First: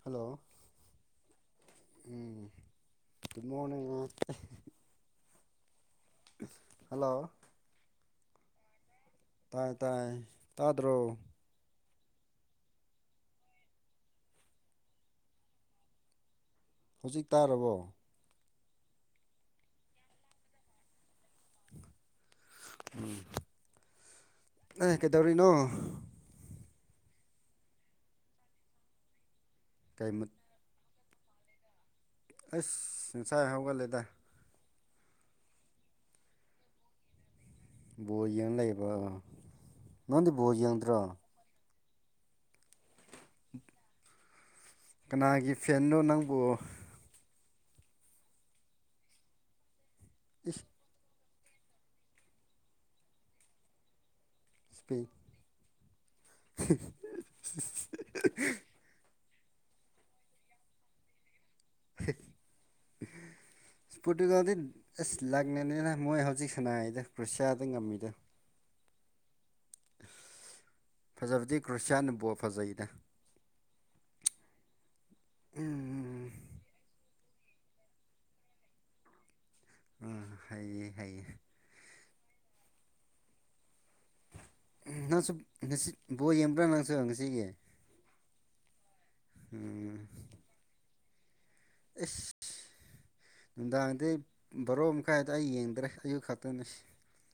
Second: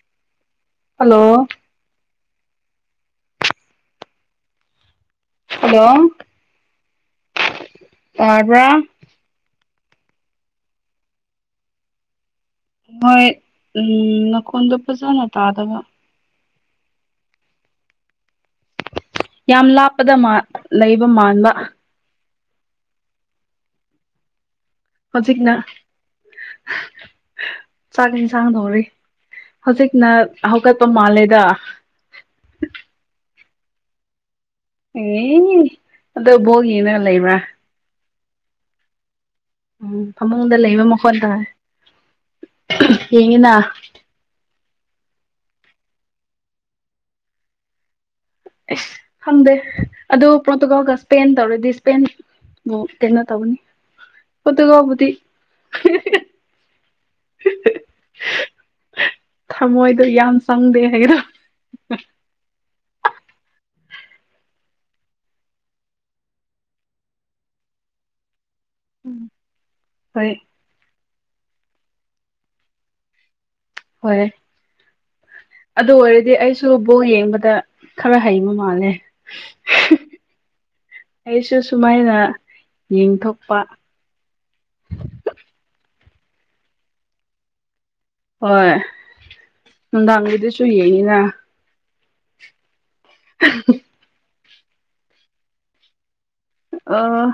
Hello hello um good morning hello hello ꯇꯥꯔꯕ꯭ꯔꯥ ꯇꯥꯏ ꯇꯥꯏ ꯇꯥꯗ꯭ꯔꯣ ꯍꯣꯏ ꯎꯝ ꯅꯈꯣꯟꯗꯣ ꯐꯖꯅ ꯇꯥꯗꯕ ꯍꯧꯖꯤꯛ ꯇꯥꯔꯕꯣ ꯌꯥꯝ ꯂꯥꯞꯄꯗ ꯃꯥꯟ ꯂꯩꯕ ꯃꯥꯟꯕ ꯎꯝ ꯑꯦ ꯀꯩꯗꯧꯔꯤꯅꯣ ꯍꯧꯖꯤꯛꯅ ꯆꯥꯛ ꯏꯟꯁꯥꯡ ꯊꯣꯡꯔꯤ ꯍꯧꯖꯤꯛꯅ ꯀꯩ ꯃꯠ ꯍꯧꯒꯠꯄ ꯃꯥꯜꯂꯦꯗ ꯑꯁ ꯉꯁꯥꯏ ꯍꯥꯎꯒꯠꯂꯦꯗ ꯑꯦ ꯑꯗꯣ ꯕꯣꯒꯤꯅ ꯂꯩꯕ꯭ꯔꯥ ꯕꯣꯔ ꯌꯦꯡ ꯂꯩꯕꯔꯕ ꯎꯝ ꯅꯪꯗꯤ ꯕꯣꯔ ꯌꯦꯡꯗ꯭ꯔꯣ ꯌꯦꯉꯤꯅ ꯀꯅꯥꯒꯤ ꯐꯦꯟꯅꯣ ꯅꯪꯕꯨ ꯑꯦꯁ ꯈꯪꯗꯦ ꯑꯗꯨ ꯏꯁ ꯄꯣꯠꯇꯒꯒꯁ ꯄꯄꯦꯟ ꯇꯧꯔꯗꯤ ꯁꯄꯦꯟꯕꯨꯛ ꯀꯩꯅꯣ ꯇꯧꯅꯤ ꯄꯨꯗꯨꯒꯜꯕꯨꯗꯤ ꯏꯁꯄꯦꯟ ꯊꯝꯃꯣꯏꯗꯣ ꯌꯥꯝ ꯄꯪꯗꯦ ꯍꯥꯏꯔꯣ [unintelligible] ꯄꯣꯔꯇꯨꯒꯥꯜꯗꯤ ꯑꯁ ꯂꯥꯛꯅꯅꯤꯅ ꯃꯣꯏ ꯍꯧꯖꯤꯛ ꯁꯅꯥꯏꯗ ꯀ꯭ꯔꯨꯁꯤꯌꯥꯗ ꯉꯝꯃꯤꯗ ꯍꯣꯏ ꯐꯖꯕꯗꯤ ꯈ꯭ꯔꯤꯁꯌꯥꯅ ꯕꯣꯜ ꯐꯖꯩꯗ ꯍꯣꯏ ꯑꯗꯨ ꯎꯝ ꯑꯣꯏꯔꯗꯤ ꯑꯩꯁꯨ ꯁꯨ ꯕꯣꯜ ꯌꯦꯡꯕꯗ ꯈꯔ ꯍꯩꯕ ꯃꯥꯜꯂꯦ ꯑꯥ ꯍꯩꯌꯦ ꯍꯩꯌꯦ ꯑꯩꯁꯨ ꯁꯨꯃꯥꯏꯅ ꯌꯦꯡꯊꯣꯛꯄ ꯅꯪꯁꯨ ꯉꯁꯤ ꯕꯣꯜ ꯌꯦꯡꯕ꯭ꯔꯥ ꯅꯪꯁꯨ ꯉꯁꯤꯒꯤ ꯍꯣꯏ ꯎꯝ ꯅꯨꯡꯗꯥꯡꯒꯤꯗꯁꯨ ꯌꯦꯡꯅꯤꯅ ꯑꯦꯁ ꯅꯨꯡꯗꯥꯡꯗꯤ ꯕꯥꯔꯣꯛ ꯃꯈꯥꯏ ꯑꯗꯥꯏ ꯌꯦꯡꯗ꯭ꯔꯦ ꯑꯌꯨꯛ ꯈꯛꯇꯅꯤ ꯑꯣ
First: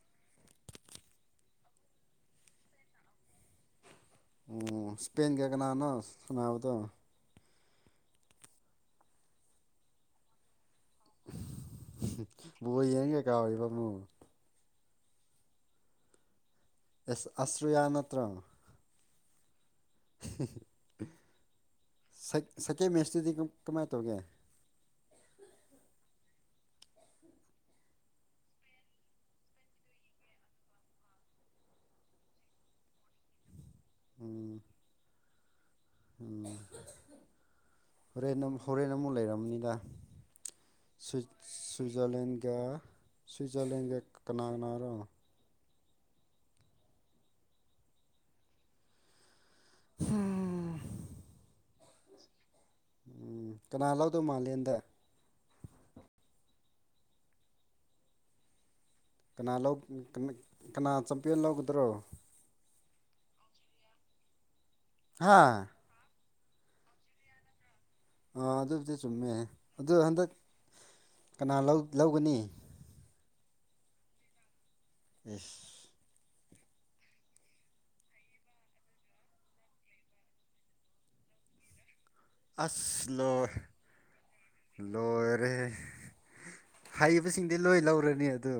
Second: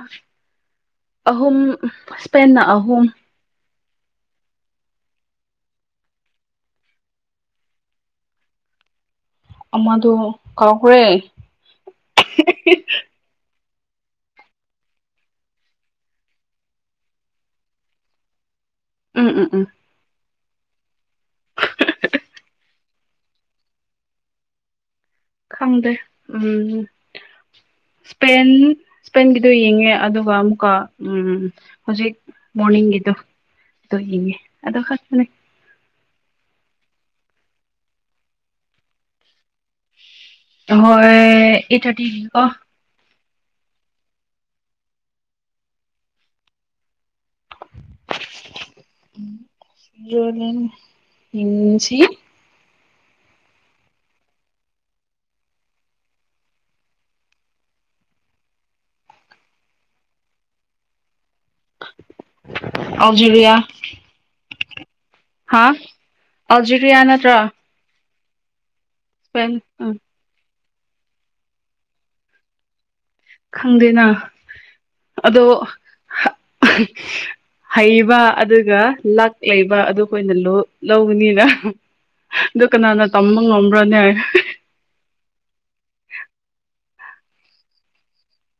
ꯑꯍꯨꯝ ꯁꯄꯦꯟꯅ ꯑꯍꯨꯝ ꯎꯝ ꯏꯁꯄꯦꯟꯒ ꯀꯅꯥꯅꯣ ꯁꯨꯅꯕꯗꯣ ꯑꯃꯗꯣ ꯀꯥꯎꯈ꯭ꯔꯦ ꯕꯣꯜ ꯌꯦꯡꯂꯒ ꯀꯥꯎꯔꯤꯕ ꯑꯃꯨꯛ ꯑꯦꯁ ꯑꯁꯦꯔꯤꯌꯥ ꯅꯠꯇ꯭ꯔ ꯎꯝ ꯎꯝ ꯎꯝ ꯁꯀꯦꯟ ꯃꯦꯁꯇꯨꯗꯤ ꯀꯃꯥꯏꯅ ꯇꯧꯒꯦ ꯈꯪꯗꯦ ꯎꯝ ꯁꯄꯦꯟ ꯏꯁꯄꯦꯟꯒꯤꯗꯣ ꯌꯦꯡꯉꯦ ꯑꯗꯨꯒ ꯑꯃꯨꯛꯀ ꯎꯝ ꯍꯧꯖꯤꯛ ꯃꯣꯔꯅꯤꯒꯤꯗꯣ ꯑꯗꯨ ꯌꯦꯉꯦ ꯑꯗꯨ ꯈꯛꯇꯅꯦ ꯎꯝ ꯍꯣꯔꯦꯟ ꯍꯣꯔꯦꯟ ꯑꯃꯨꯛ ꯂꯩꯔꯝꯅꯤꯗ ꯍꯣꯏ ꯑꯩꯠ ꯊꯥꯔꯇꯤꯒꯤꯀꯣ ꯁ꯭ꯋꯤꯖꯔꯂꯦꯟꯒ ꯁ꯭ꯋꯤꯆꯂꯦꯟꯒ ꯀꯅꯥ ꯀꯅꯥꯔꯣ ꯖꯣꯂꯦꯟ ꯎꯝ ꯏꯟꯖꯤ ꯎꯝ ꯀꯅꯥ ꯂꯧꯗꯧ ꯃꯜꯂꯤ ꯍꯟꯗꯛ ꯀꯅꯥ ꯂꯧ ꯀꯅꯥ ꯆꯝꯄꯦꯜ ꯂꯧꯒꯗ꯭ꯔꯣ ꯑꯜꯖꯦꯔꯤꯂꯤꯌꯥ ꯍꯥ ꯑꯧꯖꯤꯔꯤꯌꯥ ꯅꯠꯇ꯭ꯔꯣ ꯑꯥ ꯑꯗꯨꯕꯨꯗꯤ ꯆꯨꯝꯃꯦ ꯏꯁꯄꯦꯟ ꯑꯗꯨ ꯎꯝ ꯍꯟꯗꯛ ꯀꯅꯥ ꯂꯧ ꯂꯧꯒꯅꯤ ꯈꯪꯗꯦꯅ ꯑꯗꯣ ꯏꯁ ꯍꯩꯕ ꯑꯗꯨꯒ ꯂꯛ ꯂꯩꯕ ꯑꯗꯨ ꯑꯩꯈꯣꯏꯅ ꯂꯧꯕꯅꯤꯅ ꯑꯗꯨ ꯀꯅꯥꯅ ꯑꯁ ꯇꯝꯕ ꯂꯣꯏ ꯉꯝꯕ꯭ꯔꯣꯅꯦ ꯂꯣꯏꯔꯦ ꯍꯩꯕꯁꯤꯡꯗꯤ ꯂꯣꯏ ꯂꯧꯔꯅꯤ ꯑꯗꯨ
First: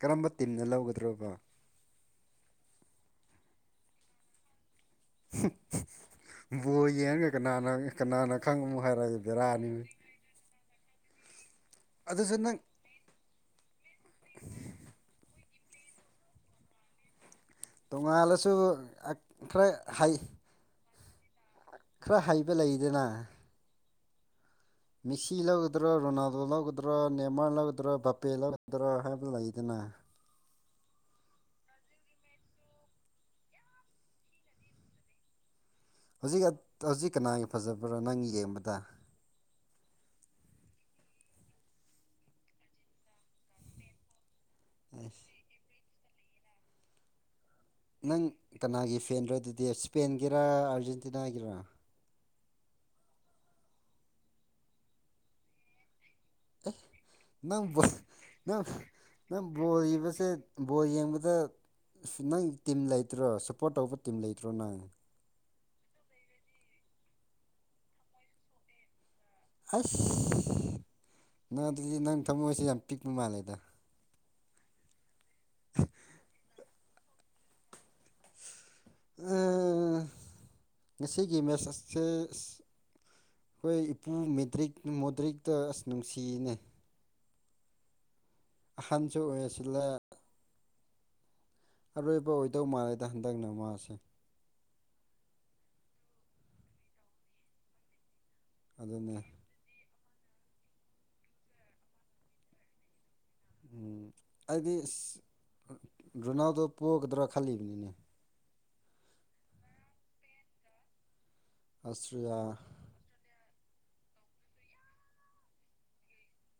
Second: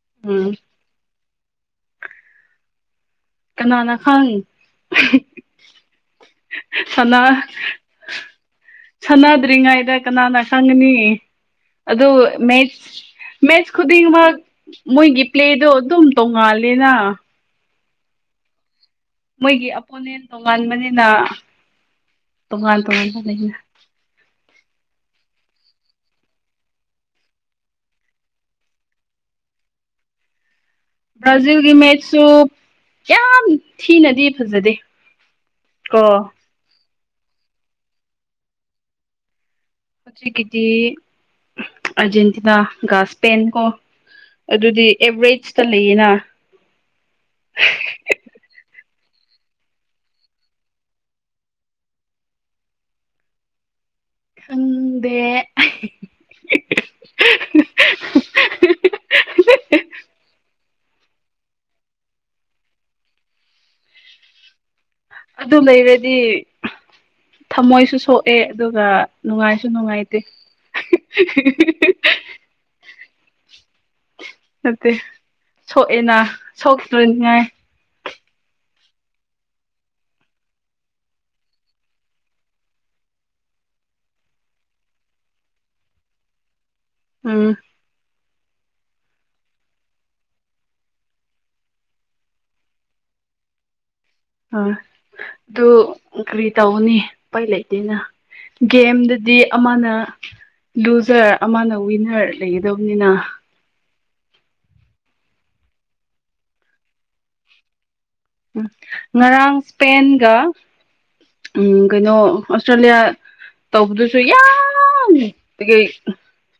ꯀꯔꯝꯕ ꯎꯝ ꯇꯤꯝꯅ ꯂꯧꯒꯗ꯭ꯔꯣꯕ ꯈꯅꯅꯥ ꯈꯪꯅꯤ [inaudible] ꯕꯣꯜ ꯁꯥꯟꯅ ꯌꯦꯡꯉꯒ ꯀꯅꯥꯅ ꯀꯅꯥꯅ ꯈꯪꯉꯝꯃꯣ ꯍꯥꯏꯔꯒꯗꯤ ꯕꯦꯔꯥꯅꯤ ꯁꯥꯟꯅꯗ꯭ꯔꯤꯉꯩꯗ ꯀꯅꯥꯅ ꯈꯪꯒꯅꯤ ꯑꯗꯨ ꯑꯗꯨꯁꯨ ꯅꯪ ꯃꯦꯠꯁ ꯃꯦꯠꯁ ꯈꯨꯗꯤꯡꯃꯛ ꯃꯣꯏꯒꯤ ꯄ꯭ꯂꯦꯗꯣ ꯑꯗꯨꯝ ꯇꯣꯡꯉꯥꯜꯂꯦꯅ꯫ ꯇꯣꯉꯥꯜꯂꯁꯨ ꯃꯣꯏꯒꯤ ꯑꯈꯣꯏ ꯍꯩ ꯑꯄꯣꯅꯦꯟ ꯇꯣꯉꯥꯟꯕꯅꯤꯅ ꯈꯔ ꯍꯩꯕ ꯇꯣꯉꯥꯟ ꯂꯩꯗꯅ ꯇꯣꯉꯥꯟꯕ ꯂꯩꯅ ꯃꯤꯁꯤ ꯂꯧꯒꯗ꯭ꯔꯥ ꯔꯣꯅꯥꯜꯗꯣ ꯂꯧꯒꯗ꯭ꯔꯥ ꯅꯦꯃꯥꯔ ꯂꯧꯒꯗ꯭ꯔꯥ ꯕꯄꯦ ꯂꯧꯒꯗꯔꯥ ꯍꯥꯏꯕ ꯂꯩꯗꯅ꯫ ꯕ꯭ꯔꯥꯖꯤꯜꯒꯤ ꯃꯦꯠꯁꯁꯨ ꯌꯥꯝ ꯊꯤꯅꯗꯤ ꯐꯖꯗꯦ꯫ ꯀꯣ ꯍꯧꯖꯤꯛ ꯍꯧꯖꯤꯛ ꯀꯅꯥꯒꯤ ꯐꯖꯕ꯭ꯔꯥ ꯅꯪ ꯌꯦꯡꯕꯗ? ꯍꯧꯖꯤꯛꯀꯤꯗꯤ ꯑꯔꯖꯦꯟꯇꯤꯅꯥ ꯒꯥꯁ ꯁꯄꯦꯟ ꯀꯣ ꯑꯗꯨꯗꯤ ꯑꯦ ꯑꯦꯕꯔꯦꯖꯇ ꯂꯩꯌꯦꯅ ꯅꯪ ꯀꯅꯥꯒꯤ ꯐꯦꯟꯔꯥ ꯑꯗꯨꯗꯤ ꯁ꯭ꯄꯦꯟꯒꯤꯔꯥ ꯑꯥꯔꯖꯦꯟꯇꯤꯅꯥꯒꯤꯔꯥ? ꯈꯪꯗꯦ ꯑꯦ ꯅꯪ ꯕꯣ ꯅꯪ ꯅꯪ ꯕꯣꯔ ꯏꯕꯁꯦ ꯕꯣꯔ ꯌꯦꯡꯕꯗ ꯑꯁ ꯅꯪ ꯇꯤꯝ ꯂꯩꯇ꯭ꯔꯣ ꯁꯨꯞꯄꯣꯔꯠ ꯇꯧꯕ ꯇꯤꯝ ꯂꯩꯇ꯭ꯔꯣ ꯅꯪ? ꯑꯗꯨꯝ ꯂꯩꯔꯗꯤ ꯊꯝꯃꯣꯏꯁꯨ ꯁꯣꯛꯑꯦ ꯑꯗꯨꯒ ꯅꯨꯡꯉꯥꯏꯁꯨ ꯑꯁ ꯅꯨꯡꯉꯥꯏꯇꯦ ꯅꯪ ꯑꯗꯨꯗꯤ ꯅꯪ ꯊꯃꯣꯏꯁꯦ ꯌꯥꯝ ꯄꯤꯛꯄ ꯃꯥꯜꯂꯦꯗ ꯅꯠꯇꯦ ꯁꯣꯛꯑꯦꯅ ꯁꯣꯛꯇ꯭ꯔꯨꯅꯤꯉꯥꯏ ꯑ ꯉꯁꯤꯒꯤ ꯃꯦꯁꯦ ꯑꯁꯁꯦ ꯈꯣꯏ ꯏꯄꯨ ꯃꯦꯗ꯭ꯔꯤꯛ ꯃꯣꯗ꯭ꯔꯤꯛꯇ ꯑꯁ ꯅꯨꯡꯁꯤꯅꯦ ꯎꯝ ꯑꯍꯟꯁꯨ ꯑꯣꯏꯁꯤꯜꯂꯦ ꯑꯔꯣꯏꯕ ꯑꯣꯏꯗꯧ ꯃꯥꯂꯦꯗ ꯍꯟꯗꯛꯅ ꯃꯥꯁꯦ꯫ ꯑ ꯗꯨ ꯀꯔꯤ ꯇꯧꯅꯤ ꯄꯩ ꯂꯩꯇꯦꯅ ꯑꯗꯨꯅꯦ ꯒꯦꯝꯗꯗꯤ ꯑꯃꯅ ꯂꯨꯖꯔ ꯑꯃꯅ ꯋꯤꯟꯅꯔ ꯂꯩꯒꯗꯕꯅꯤꯅ ꯎꯝ ꯑꯩꯗꯤ ꯏꯁ ꯔꯣꯅꯥꯜꯗꯣ ꯄꯣꯛꯒꯗ꯭ꯔꯥ ꯈꯜꯂꯤꯅꯤꯅꯦ꯫ ꯎ ꯉꯔꯥꯡ ꯁꯄꯦꯟꯒ ꯎꯝ ꯀꯩꯅꯣ ꯑꯁꯇ꯭ꯔꯤꯌꯥ ꯑꯣꯁꯇ꯭ꯔꯦꯂꯤꯌꯥ ꯇꯧꯕꯗꯨꯁꯨ ꯌꯥꯝ ꯀꯩꯀꯩ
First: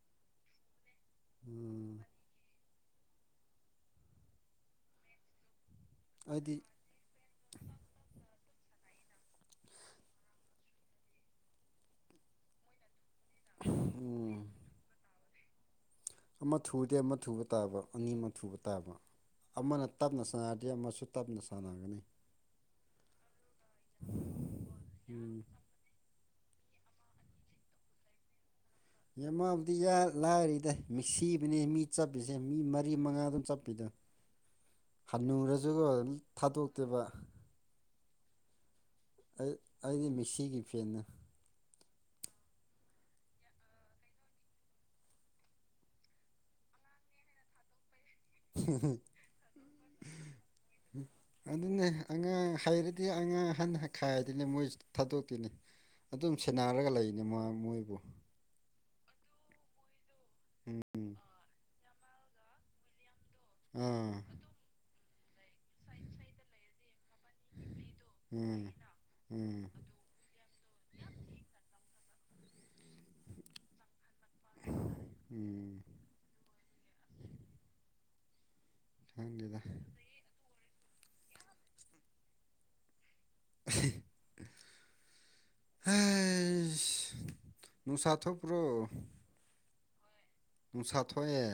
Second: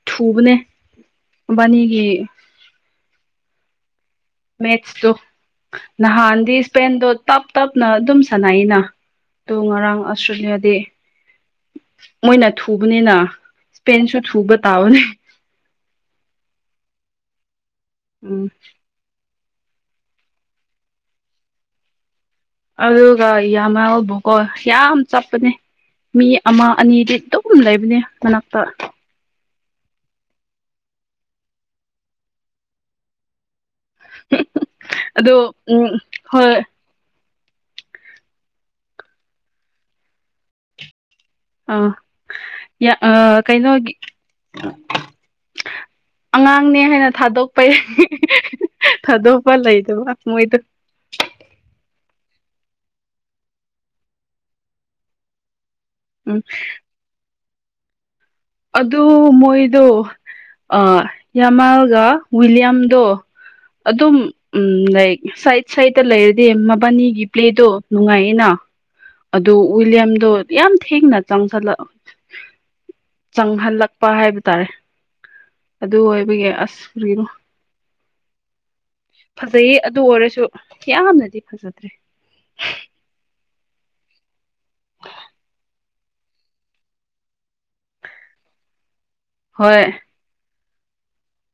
ꯊꯨꯕꯅꯦ ꯃꯕꯥꯟꯅꯤꯒꯤ ꯃꯦꯠꯁꯇꯨ ꯅꯍꯥꯟꯗꯤ ꯑꯩꯗꯤ ꯏꯁꯄꯦꯟꯗꯣ ꯇꯞ ꯇꯞꯅ ꯑꯗꯨꯝ ꯁꯥꯟꯅꯩꯅ ꯇꯣ ꯉꯔꯥꯡ ꯑꯁꯇ꯭ꯔꯦꯂꯤꯌꯥꯗꯤ ꯃꯣꯏꯅ ꯊꯨꯕꯅꯤꯅ ꯏꯁꯄꯦꯟꯁꯨ ꯎꯝ ꯊꯨꯕ ꯇꯥꯕꯅꯦ꯫ ꯑꯃ ꯊꯨꯗꯦ ꯑꯃ ꯊꯨꯕ ꯇꯥꯕ ꯑꯅꯤꯃꯛ ꯎꯝ ꯊꯨꯕ ꯇꯥꯕ ꯑꯃꯅ ꯇꯞꯅ ꯁꯥꯟꯅꯔꯗꯤ ꯑꯃꯁꯨ ꯇꯞꯅ ꯁꯥꯟꯅꯒꯅꯤ꯫ ꯑꯗꯨꯒ ꯌꯥꯝꯃꯕꯣꯀꯣ ꯌꯥꯝ ꯎꯝ ꯆꯞꯄꯅꯦ ꯃꯤ ꯑꯃ ꯑꯅꯤꯗꯤ ꯑꯗꯨꯝ ꯂꯩꯕꯅꯦ ꯃꯅꯥꯛꯇ ꯌꯃꯥꯜꯕꯨꯗꯤ ꯌꯥ ꯂꯥꯏꯔꯤꯗ ꯃꯤꯁꯤꯕꯨꯅꯦ ꯃꯤ ꯆꯞꯄꯤꯁꯦ ꯃꯤ ꯃꯔꯤ ꯃꯉꯥ ꯑꯗꯨꯝ ꯆꯞꯄꯤꯗꯣ꯫ ꯑꯗꯣ ꯍꯟꯅꯨꯔꯁꯨꯀꯣ ꯎꯝ ꯍꯣꯏ ꯊꯗꯣꯛ ꯇꯕ ꯑꯩ ꯑꯩꯗꯤ ꯃꯦꯁꯤꯒꯤ ꯐꯦꯟꯅꯦ ꯑ ꯌꯥ ꯑ ꯀꯩꯅꯣꯒꯤ ꯑꯉꯥꯡꯅꯦ ꯍꯥꯏꯅ ꯊꯥꯗꯣꯛꯄꯩꯔꯅꯤ ꯊꯥꯗꯣꯛꯄ ꯂꯩꯗꯕ ꯃꯣꯏꯗ ꯍꯝ ꯑꯗꯨꯅꯦ ꯑꯉꯥꯡ ꯍꯩꯔꯗꯤ ꯑꯉꯥꯡ ꯑꯍꯟꯅ ꯈꯥꯏꯗꯅꯦ ꯃꯣꯏ ꯊꯥꯗꯣꯛꯇꯣꯏꯅꯦ ꯑꯗꯨꯝ ꯎꯝ ꯁꯦꯟꯅꯔꯒ ꯂꯩꯅꯤ ꯃ ꯃꯣꯏꯕꯨ ꯑꯗꯨ ꯃꯣꯏꯗꯣ ꯎꯝ ꯌꯥꯃꯥꯜꯒ ꯋꯤꯂꯤꯌꯝꯗꯣ ꯑꯥ ꯑꯗꯨꯝ ꯎꯝ ꯂꯥꯏꯛ ꯁꯥꯏꯠ ꯁꯥꯏꯗꯠꯇ ꯂꯩꯔꯗꯤ ꯃꯕꯥꯅꯤꯒꯤ ꯄ꯭ꯂꯦꯗꯣ ꯅꯨꯡꯉꯥꯏꯌꯦꯅ ꯎꯝ ꯑꯗꯨꯣ ꯎꯝ ꯋꯤꯂꯤꯌꯝꯗꯣ ꯌꯥꯝ ꯊꯦꯡꯅ ꯆꯪꯁꯜꯂꯛ ꯆꯪꯍꯜꯂꯛꯄ ꯍꯥꯏꯕ ꯇꯥꯔꯦ ꯎꯝ ꯑꯗꯨ ꯑꯣꯏꯕꯒꯤ ꯑꯁ ꯅ ꯈꯪꯗꯦꯗ ꯐꯖꯩꯌꯦ ꯑꯗꯨ ꯑꯣꯏꯔꯁꯨ ꯀꯌꯅꯗꯤ ꯐꯖꯗ꯭ꯔꯦ [unintelligible] ꯍꯁ ꯅꯨꯡꯁꯥ ꯊꯣꯄ꯭ꯔꯣ ꯍꯣꯏ꯫ ꯅꯨꯡꯁꯥ ꯊꯣꯛꯑꯦ꯫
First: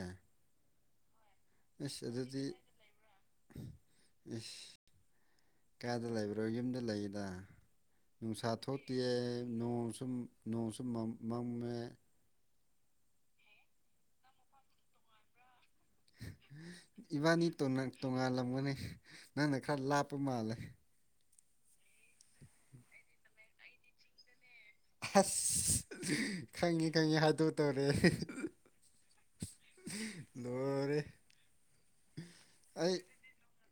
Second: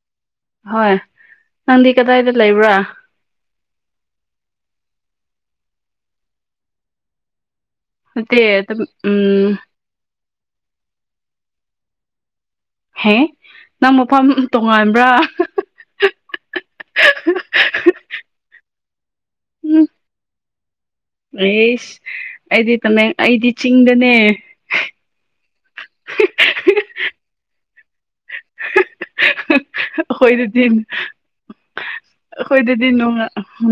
ꯍꯣꯏ꯫ ꯅꯪꯗꯤ ꯏꯁ ꯀꯗꯥꯏꯗ ꯑꯗꯨꯗꯤ꯫ ꯂꯩꯕ꯭ꯔꯥ ꯏꯁ ꯀꯥꯗ ꯂꯩꯕ꯭ꯔꯣ ꯌꯨꯝꯗ ꯂꯩꯌꯦꯗ꯫ ꯅꯠꯇꯦ ꯅꯨꯡꯁꯥ ꯑꯗꯨꯝ ꯊꯣꯛꯇꯤꯌꯦ ꯎꯝ ꯅꯣꯡ ꯅꯣꯡꯁꯨ ꯃꯝꯃꯦ꯫ ꯍꯦ ꯅꯪ ꯃꯐꯝ ꯇꯣꯉꯥꯟꯕ꯭ꯔꯥ꯫ ꯏꯕꯥꯅꯤ ꯇꯣꯉꯥꯜ ꯇꯣꯉꯥꯜꯂꯝꯒꯅꯤ ꯅꯪꯅ ꯈꯔ ꯂꯥꯞꯄ ꯃꯥꯜꯂꯦ꯫ ꯑꯦꯁ ꯑꯩꯗꯤ ꯇꯃꯦꯡ ꯑꯩꯗꯤ ꯆꯤꯡꯗꯅꯦ꯫ ꯍꯥꯁ ꯈꯪꯉꯤ ꯈꯪꯉꯤ ꯍꯥꯏꯗꯣꯛ ꯇꯣꯔꯦ꯫ [unintelligible] ꯑꯩꯈꯣꯏꯗꯨꯗꯤ ꯂꯣꯏꯔꯦ ꯑꯩꯈꯣꯏꯗꯨꯗꯤ ꯑꯩ ꯅꯣꯡꯉ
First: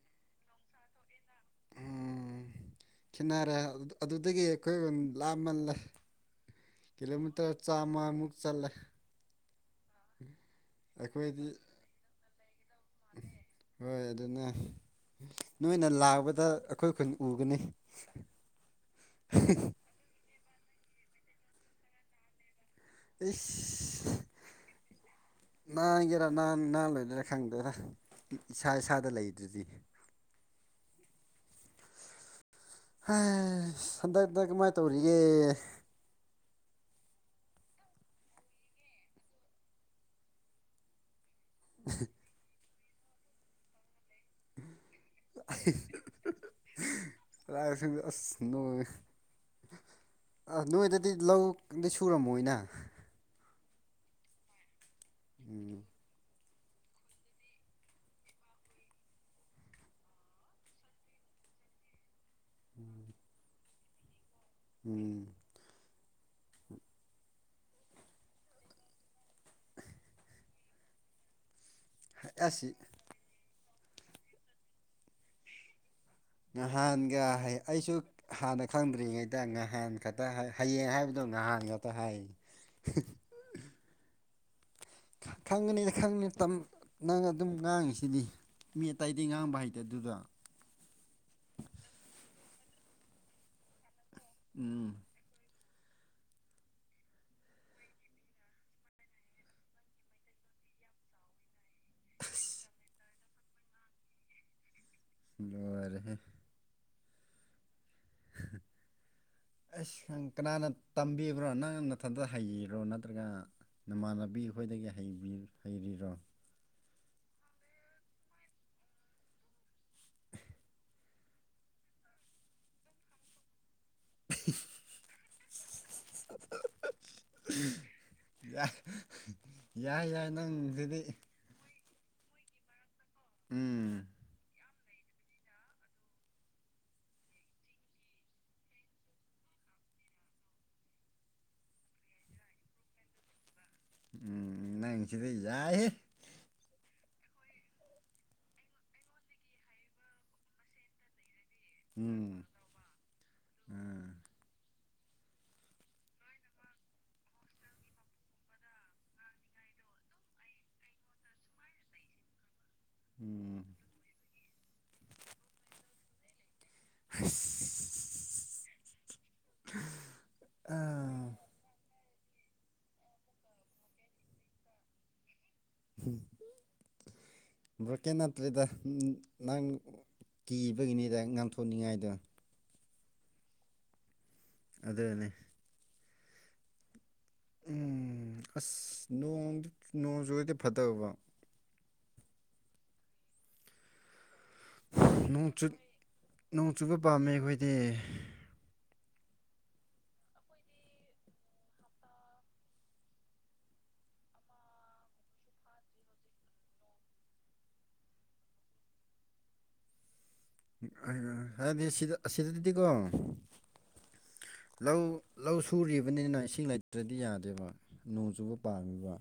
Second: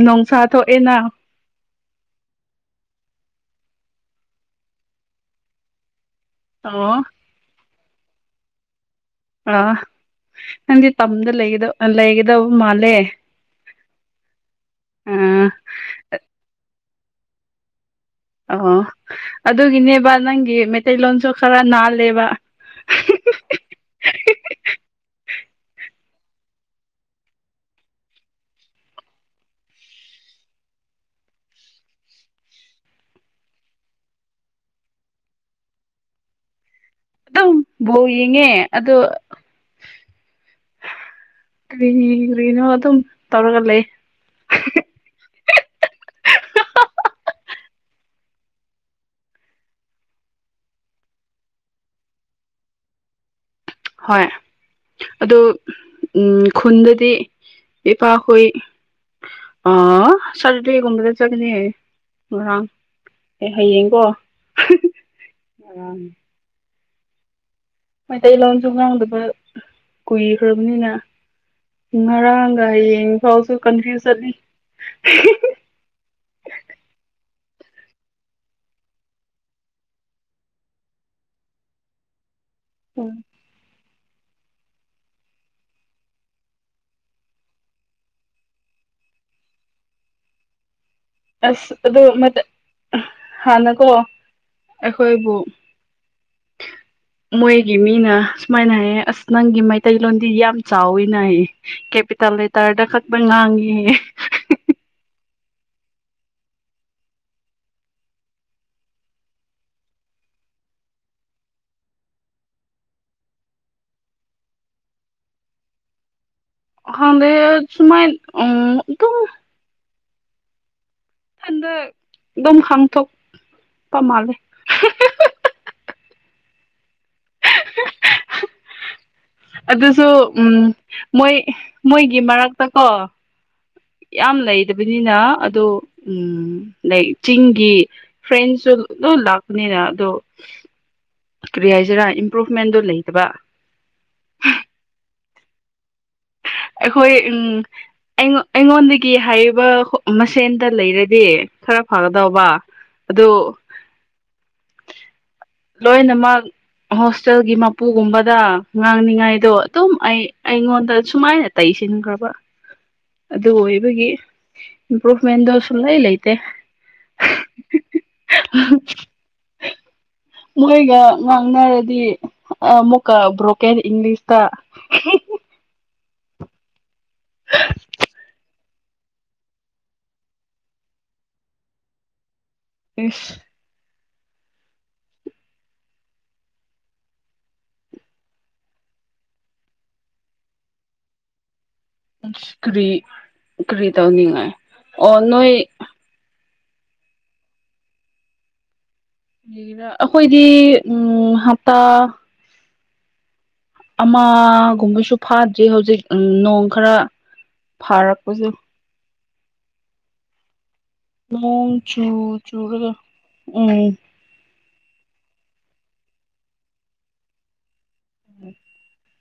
ꯅꯨꯡꯁꯥ ꯊꯣꯛꯑꯦꯅ꯫ ꯎꯝ ꯈꯦꯠꯅꯔꯦ ꯑꯗꯨꯗꯒꯤ ꯑꯩꯈꯣꯏ ꯌꯨꯝ ꯂꯥꯞꯃꯜꯂꯦ꯫ ꯑꯣ ꯀꯤꯂꯣꯃꯤꯇꯔ ꯆꯥꯝꯃꯃꯨꯛ ꯆꯜꯂꯦ꯫ ꯑꯥ ꯅꯪꯗꯤ ꯇꯝꯗ ꯑꯩꯈꯣꯏꯗꯤ ꯂꯩꯒꯗꯕ ꯃꯥꯜꯂꯦ꯫ ꯍꯣꯏ ꯑꯗꯨꯅ ꯑꯥ ꯅꯣꯏꯅ ꯂꯥꯛꯕꯗ ꯑꯩꯈꯣꯏ ꯈꯨꯈꯅ ꯎꯒꯅꯤ꯫ ꯑꯣ ꯑꯗꯨꯒꯤꯅꯦꯕ ꯅꯪꯒꯤ ꯃꯩꯇꯩꯂꯣꯟꯁꯨ ꯈꯔ ꯅꯥꯜꯂꯦꯕ꯫ ꯏ ꯅꯥꯍꯥꯟꯒꯦꯔꯥ ꯅꯍꯥꯟ ꯅꯍꯥꯟ ꯂꯣꯏꯗꯣꯏꯔꯥ ꯈꯪꯗꯦꯗ꯫ ꯏꯁꯥ ꯏꯁꯥꯗ ꯂꯩꯗꯨꯗꯤ꯫ [inaudible] ꯍꯥꯏꯁ ꯍꯟꯗꯛꯗ ꯀꯃꯥꯏꯅ ꯇꯧꯔꯤꯒꯦ꯫ ꯑꯗꯨꯝ ꯕꯣꯜ ꯌꯦꯡꯉꯦ ꯑꯗꯣ ꯀꯔꯤ ꯀꯔꯤꯅꯣ ꯑꯗꯨꯝ ꯇꯧꯔꯒ ꯂꯩꯌꯦ꯫ [unintelligible] ꯂꯥꯏꯞꯁꯤꯡꯗ ꯑꯁ [unintelligible] ꯑ ꯅꯣꯏꯗꯗꯤ ꯂꯧꯗꯤ ꯁꯨꯔꯝꯃꯣꯏꯅ꯫ ꯍꯣꯏ ꯑꯗꯣ ꯎꯝ ꯎꯝ ꯈꯨꯟꯗꯗꯤ ꯏꯄꯥ ꯈꯣꯏ꯫ ꯑꯣ ꯁꯥꯇꯔꯗꯦ ꯒꯨꯝꯕꯗ ꯆꯠꯀꯅꯤ ꯉꯥꯔꯥꯡ꯫ ꯎꯝ꯫ ꯑꯦ ꯍꯌꯦꯡꯀꯣ꯫ ꯎꯝ꯫ ꯉꯔꯥꯡꯅꯦ ꯃꯩꯇꯩꯂꯣꯟꯁꯨ ꯉꯥꯡꯗꯕ ꯀꯨꯏꯈ꯭ꯔꯕꯅꯤꯅ ꯉꯔꯥꯡꯒ ꯑꯁ ꯍꯌꯦꯡꯐꯥꯎꯁꯨ ꯀꯟꯐ꯭ꯌꯨꯁ ꯆꯠꯂꯤ꯫ ꯅꯍꯥꯟꯒ ꯍꯩ ꯑꯩꯁꯨ꯫ ꯍꯥꯟꯅ ꯈꯪꯗ꯭ꯔꯤꯉꯩꯗ ꯉꯍꯥꯟ ꯈꯛꯇ ꯍ ꯍꯌꯦꯡ ꯍꯥꯏꯕꯗꯣ ꯉꯍꯥꯟ ꯈꯛꯇ ꯍꯥꯏ꯫ ꯎꯝ [unintelligible] ꯈꯪꯒꯅꯤ ꯈꯪꯅꯤ ꯇꯝ ꯅꯪ ꯑꯗꯨꯝ ꯉꯥꯡꯉꯤꯁꯤꯗꯤ꯫ ꯃꯤ ꯑꯇꯩꯗꯤ ꯉꯥꯡꯕ ꯍꯩꯇꯦ ꯑꯗꯨꯗ꯫ ꯑꯁ ꯑꯗꯨ ꯑꯃꯇ ꯍꯥꯟꯅꯀꯣ꯫ ꯎꯝ ꯑꯩꯈꯣꯏꯕꯨ꯫ ꯃꯣꯏꯒꯤ ꯃꯤꯅ ꯁꯨꯃꯥꯏꯅ ꯍꯥꯏꯌꯦ ꯑꯁ ꯅꯪꯒꯤ ꯃꯩꯇꯩꯂꯣꯟꯗꯤ ꯌꯥꯝ ꯆꯥꯎꯏꯅ ꯍꯥꯏꯌꯦ꯫ ꯀꯦꯄꯤꯇꯦꯜ ꯂꯦꯇꯔꯗ ꯈꯛꯇ ꯉꯥꯡꯉꯦꯌꯦ ꯂꯣꯏꯔꯦꯍꯦ꯫ [unintelligible] ꯑꯁ ꯈꯪ ꯀꯅꯥꯅ ꯇꯝꯕꯤꯕ꯭ꯔꯣ ꯅꯪ ꯅꯊꯟꯗ ꯍꯩꯔꯣ ꯅꯠꯇ꯭ꯔꯒ ꯅꯃꯥꯟꯅꯕꯤ ꯍꯣꯏꯗꯒꯤ ꯍꯩꯔꯤ ꯍꯩꯔꯤꯔꯣ꯫ ꯈꯪꯗꯦ ꯁꯨꯃꯥꯏ ꯎꯝ ꯑꯗꯨꯝ ꯏꯊꯟꯗ ꯑꯗꯨꯝ ꯈꯪꯊꯣꯛꯄ ꯃꯥꯜꯂꯤ꯫ [unintelligible] ꯑꯗꯨꯁꯨ ꯌꯥꯏ ꯌꯥꯏ ꯎꯝ ꯅꯪꯁꯤꯗꯤ ꯃꯣꯏ ꯃꯣꯏꯒꯤ ꯃꯔꯛꯇꯀꯣ ꯎꯝ ꯌꯥꯝ ꯂꯩ ꯇꯕꯅꯤꯅ ꯑꯗꯣ ꯎꯝ ꯂꯥꯏꯛ ꯆꯤꯡꯒꯤ ꯐ꯭ꯔꯦꯟꯁꯁꯨ ꯂꯣꯏ ꯂꯥꯛꯄꯅꯤꯅ ꯑꯗꯣ ꯀꯔꯤ ꯍꯥꯏꯁꯤꯔꯥ ꯏꯝꯄ꯭ꯔꯨꯚꯃꯦꯟꯗꯣ ꯂꯩꯇꯕ ꯎꯝ ꯅꯪꯁꯤꯗ ꯌꯥꯏꯍꯦ ꯑꯩꯈꯣꯏ ꯎꯝ ꯑꯩꯉꯣ ꯑꯩꯉꯣꯟꯗꯒꯤ ꯍꯩꯕ ꯃꯁꯦꯟꯗ ꯂꯩꯔꯗꯤ ꯈꯔ ꯎꯝ ꯐꯒꯗꯧꯕ ꯑꯗꯨ ꯑꯥ ꯂꯣꯏꯅꯃꯛ ꯍꯣꯁꯇꯦꯜꯒꯤ ꯃꯄꯨꯒꯨꯝꯕꯗ ꯉꯥꯡꯅꯤꯉꯥꯏꯗꯣ ꯑꯗꯨꯝ ꯑꯩ ꯑꯩꯉꯣꯟꯗ ꯁꯨꯃꯥꯏꯅ ꯇꯩꯁꯤꯟꯈ꯭ꯔꯕ ꯑꯗꯨ ꯎꯝ ꯑꯣꯏꯕꯒꯤ ꯏꯝꯄ꯭ꯔꯨꯐꯃꯦꯟꯗꯣ ꯁꯨꯡꯂꯩ ꯂꯩꯇꯦ [unintelligible] ꯃꯣꯏꯒ ꯑꯥ ꯉꯥꯡꯅꯔꯗꯤ ꯑꯃꯨꯛꯀ ꯕ꯭ꯔꯣꯀꯦꯟ ꯏꯪꯂꯤꯁꯇ ꯕ꯭ꯔꯣꯀꯦꯟ ꯅꯠꯇ꯭꯭ꯔꯦꯗ ꯅꯪ ꯀꯤꯕꯒꯤꯅꯤꯗ ꯉꯥꯡꯊꯣꯛꯅꯤꯡꯉꯥꯏꯗꯣ ꯏꯁ ꯑꯗꯨꯅꯦ ꯎꯝ ꯑꯁ ꯅꯣꯡꯗꯨ ꯅꯣꯡ ꯆꯨꯨꯔꯗꯤ ꯐꯗꯧꯕ ꯀ꯭ꯔꯤ ꯀ꯭ꯔꯤ ꯇꯧꯅꯤꯡꯉꯥꯏ ꯑꯣ ꯅꯣꯡ ꯅꯣꯏ ꯆꯨꯠ ꯅꯣꯡ ꯆꯨꯕ ꯄꯥꯝꯃꯦ ꯑꯩꯈꯣꯏꯗꯤ [unintelligible] ꯑꯩꯈꯣꯏꯗꯤ ꯎꯝ ꯍꯞꯇꯥ ꯑꯃꯒꯨꯝꯕꯁꯨ ꯐꯥꯗ꯭ꯔꯤ ꯍꯧꯖꯤꯛ ꯎꯝ ꯅꯣꯡ ꯈꯔ ꯐꯥꯔꯛꯄꯖꯨ [unintelligible] ꯍꯥꯏꯗꯤ ꯁꯤꯗ ꯑꯁꯤꯗꯗꯤꯗꯤꯀꯣ ꯆꯨꯔꯒ ꯎꯝ ꯂꯧ ꯂꯧ ꯁꯨꯔꯤꯕꯅꯤꯅ ꯏꯁꯤꯡ ꯂꯩꯇ꯭ꯔꯗꯤ ꯌꯥꯗꯦꯕ ꯅꯣꯡ ꯆꯨꯕ ꯄꯥꯝꯃꯤꯕ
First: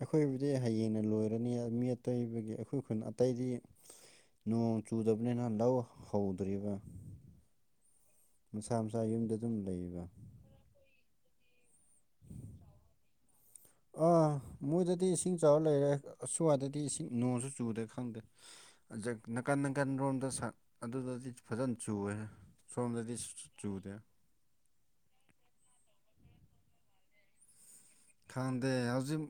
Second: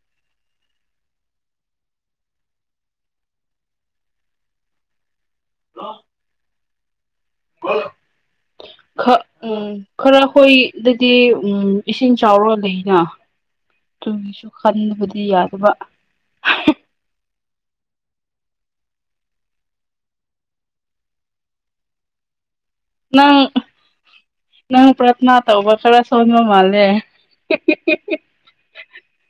ꯑꯩꯈꯣꯏꯕꯨꯗꯤ ꯍꯌꯦꯡꯅ ꯂꯣꯏꯔꯅꯤ ꯃꯤ ꯑꯇꯩꯕꯒꯤ ꯑꯩꯈꯣꯏ ꯈꯨꯟ ꯑꯇꯩꯗꯤ ꯅꯣꯡ ꯆꯨꯗꯕꯅꯤꯅ ꯂꯧ ꯍꯧꯗ꯭ꯔꯤꯕ ꯃꯁꯥ ꯃꯁꯥ ꯈ ꯌꯨꯝꯗ ꯑꯗꯨꯝ ꯎꯝ ꯂꯩꯕ ꯈꯔ ꯍꯣꯏ ꯑꯗꯨꯗꯤ ꯎꯝ ꯏꯁꯤꯡ ꯆꯥꯎꯔ ꯂꯩꯅ ꯑꯥ ꯑꯗꯨꯒꯤꯁꯨ ꯃꯣꯏꯗꯗꯤ ꯈꯟꯕꯗꯤ ꯏꯁꯤꯡ ꯆꯥꯎꯔ ꯌꯥꯗꯕ ꯂꯩꯔꯦ ꯑꯁ꯭ꯋꯥꯏꯗꯗꯤ ꯏꯁꯤꯡ ꯅꯣꯡꯁꯨ ꯆꯨꯗꯦ ꯈꯪꯗꯦ [unintelligible] ꯅꯥꯀꯟ ꯅꯥꯀꯟ ꯔꯣꯝꯗ ꯁ ꯑꯗꯨꯗꯗꯤ ꯐꯖꯅ ꯆꯨꯋꯦꯍꯦ ꯁꯣꯝꯗꯗꯤ ꯅꯪ ꯆꯨꯗꯦ ꯅꯪ ꯄ꯭ꯔꯊꯅꯥ ꯇꯧꯕ ꯈꯔ ꯁꯣꯟꯕ ꯃꯥꯜꯂꯦ ꯈꯪꯗꯦ ꯍꯧꯖꯤꯛ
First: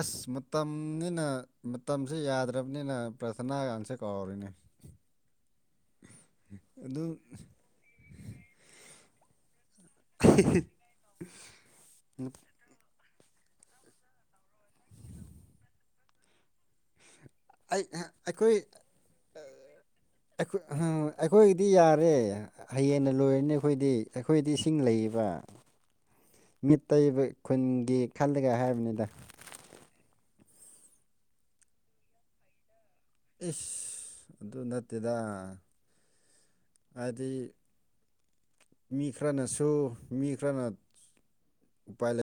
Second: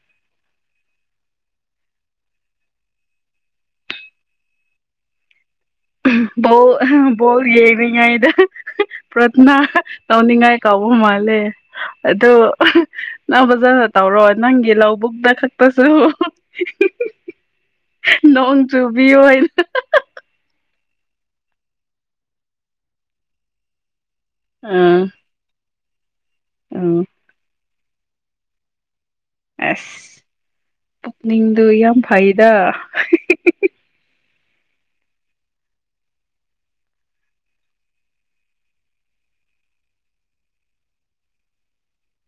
ꯑ꯭ꯁ ꯃꯇꯝꯅꯤꯅ ꯃꯇꯝꯁꯦ ꯌꯥꯗ꯭ꯔꯕꯅꯤꯅ ꯄꯔꯊꯅꯥ ꯀꯥꯡꯁꯦ ꯀꯥꯎꯔꯦꯅꯦ ꯕꯣꯜ ꯕꯣꯜ ꯌꯦꯡꯉꯤꯉꯩꯗ ꯄ꯭ꯔꯠꯅꯥ ꯇꯧꯅꯤꯡꯉꯥꯏ ꯀꯥꯎꯕ ꯃꯥꯜꯂꯦ ꯑꯗꯣ ꯅꯪ ꯕꯖꯥꯔꯅ [unintelligible] ꯇꯧꯔꯣ ꯅꯪꯒꯤ ꯂꯧꯕꯨꯛꯇ ꯈꯛꯇꯁꯨ ꯑꯩ ꯑꯩꯈꯣꯏ ꯅꯣꯡ ꯆꯨꯕꯤꯑꯣ ꯍꯥꯏꯅ ꯑꯩꯈꯣꯏ ꯑꯩꯈꯣꯏꯒꯤꯗꯤ ꯌꯥꯔꯦ ꯍꯌꯦꯡꯅ ꯂꯣꯏꯔꯅꯤ ꯑꯩꯈꯣꯏꯗꯤ ꯑꯩꯈꯣꯏꯗꯤ ꯏꯁꯤꯡ ꯑꯥ ꯂꯩꯌꯦꯕ ꯃꯤꯠ ꯎꯝ ꯇꯕ [unintelligible] ꯈꯨꯟꯒꯤ ꯈꯜꯂꯒ ꯍꯥꯏꯕꯅꯤꯗ ꯑ꯭ꯁ ꯄꯨꯛꯅꯤꯡꯗꯨ ꯌꯥꯝ ꯐꯩꯗ ꯏ꯭ꯁ ꯑꯗꯨ ꯅꯠꯇꯦꯗ ꯍꯥꯏꯗꯤ ꯃꯤ ꯈꯔꯅꯁꯨ ꯃꯤ ꯈꯔꯅ ꯎꯄꯥꯏ ꯂꯩ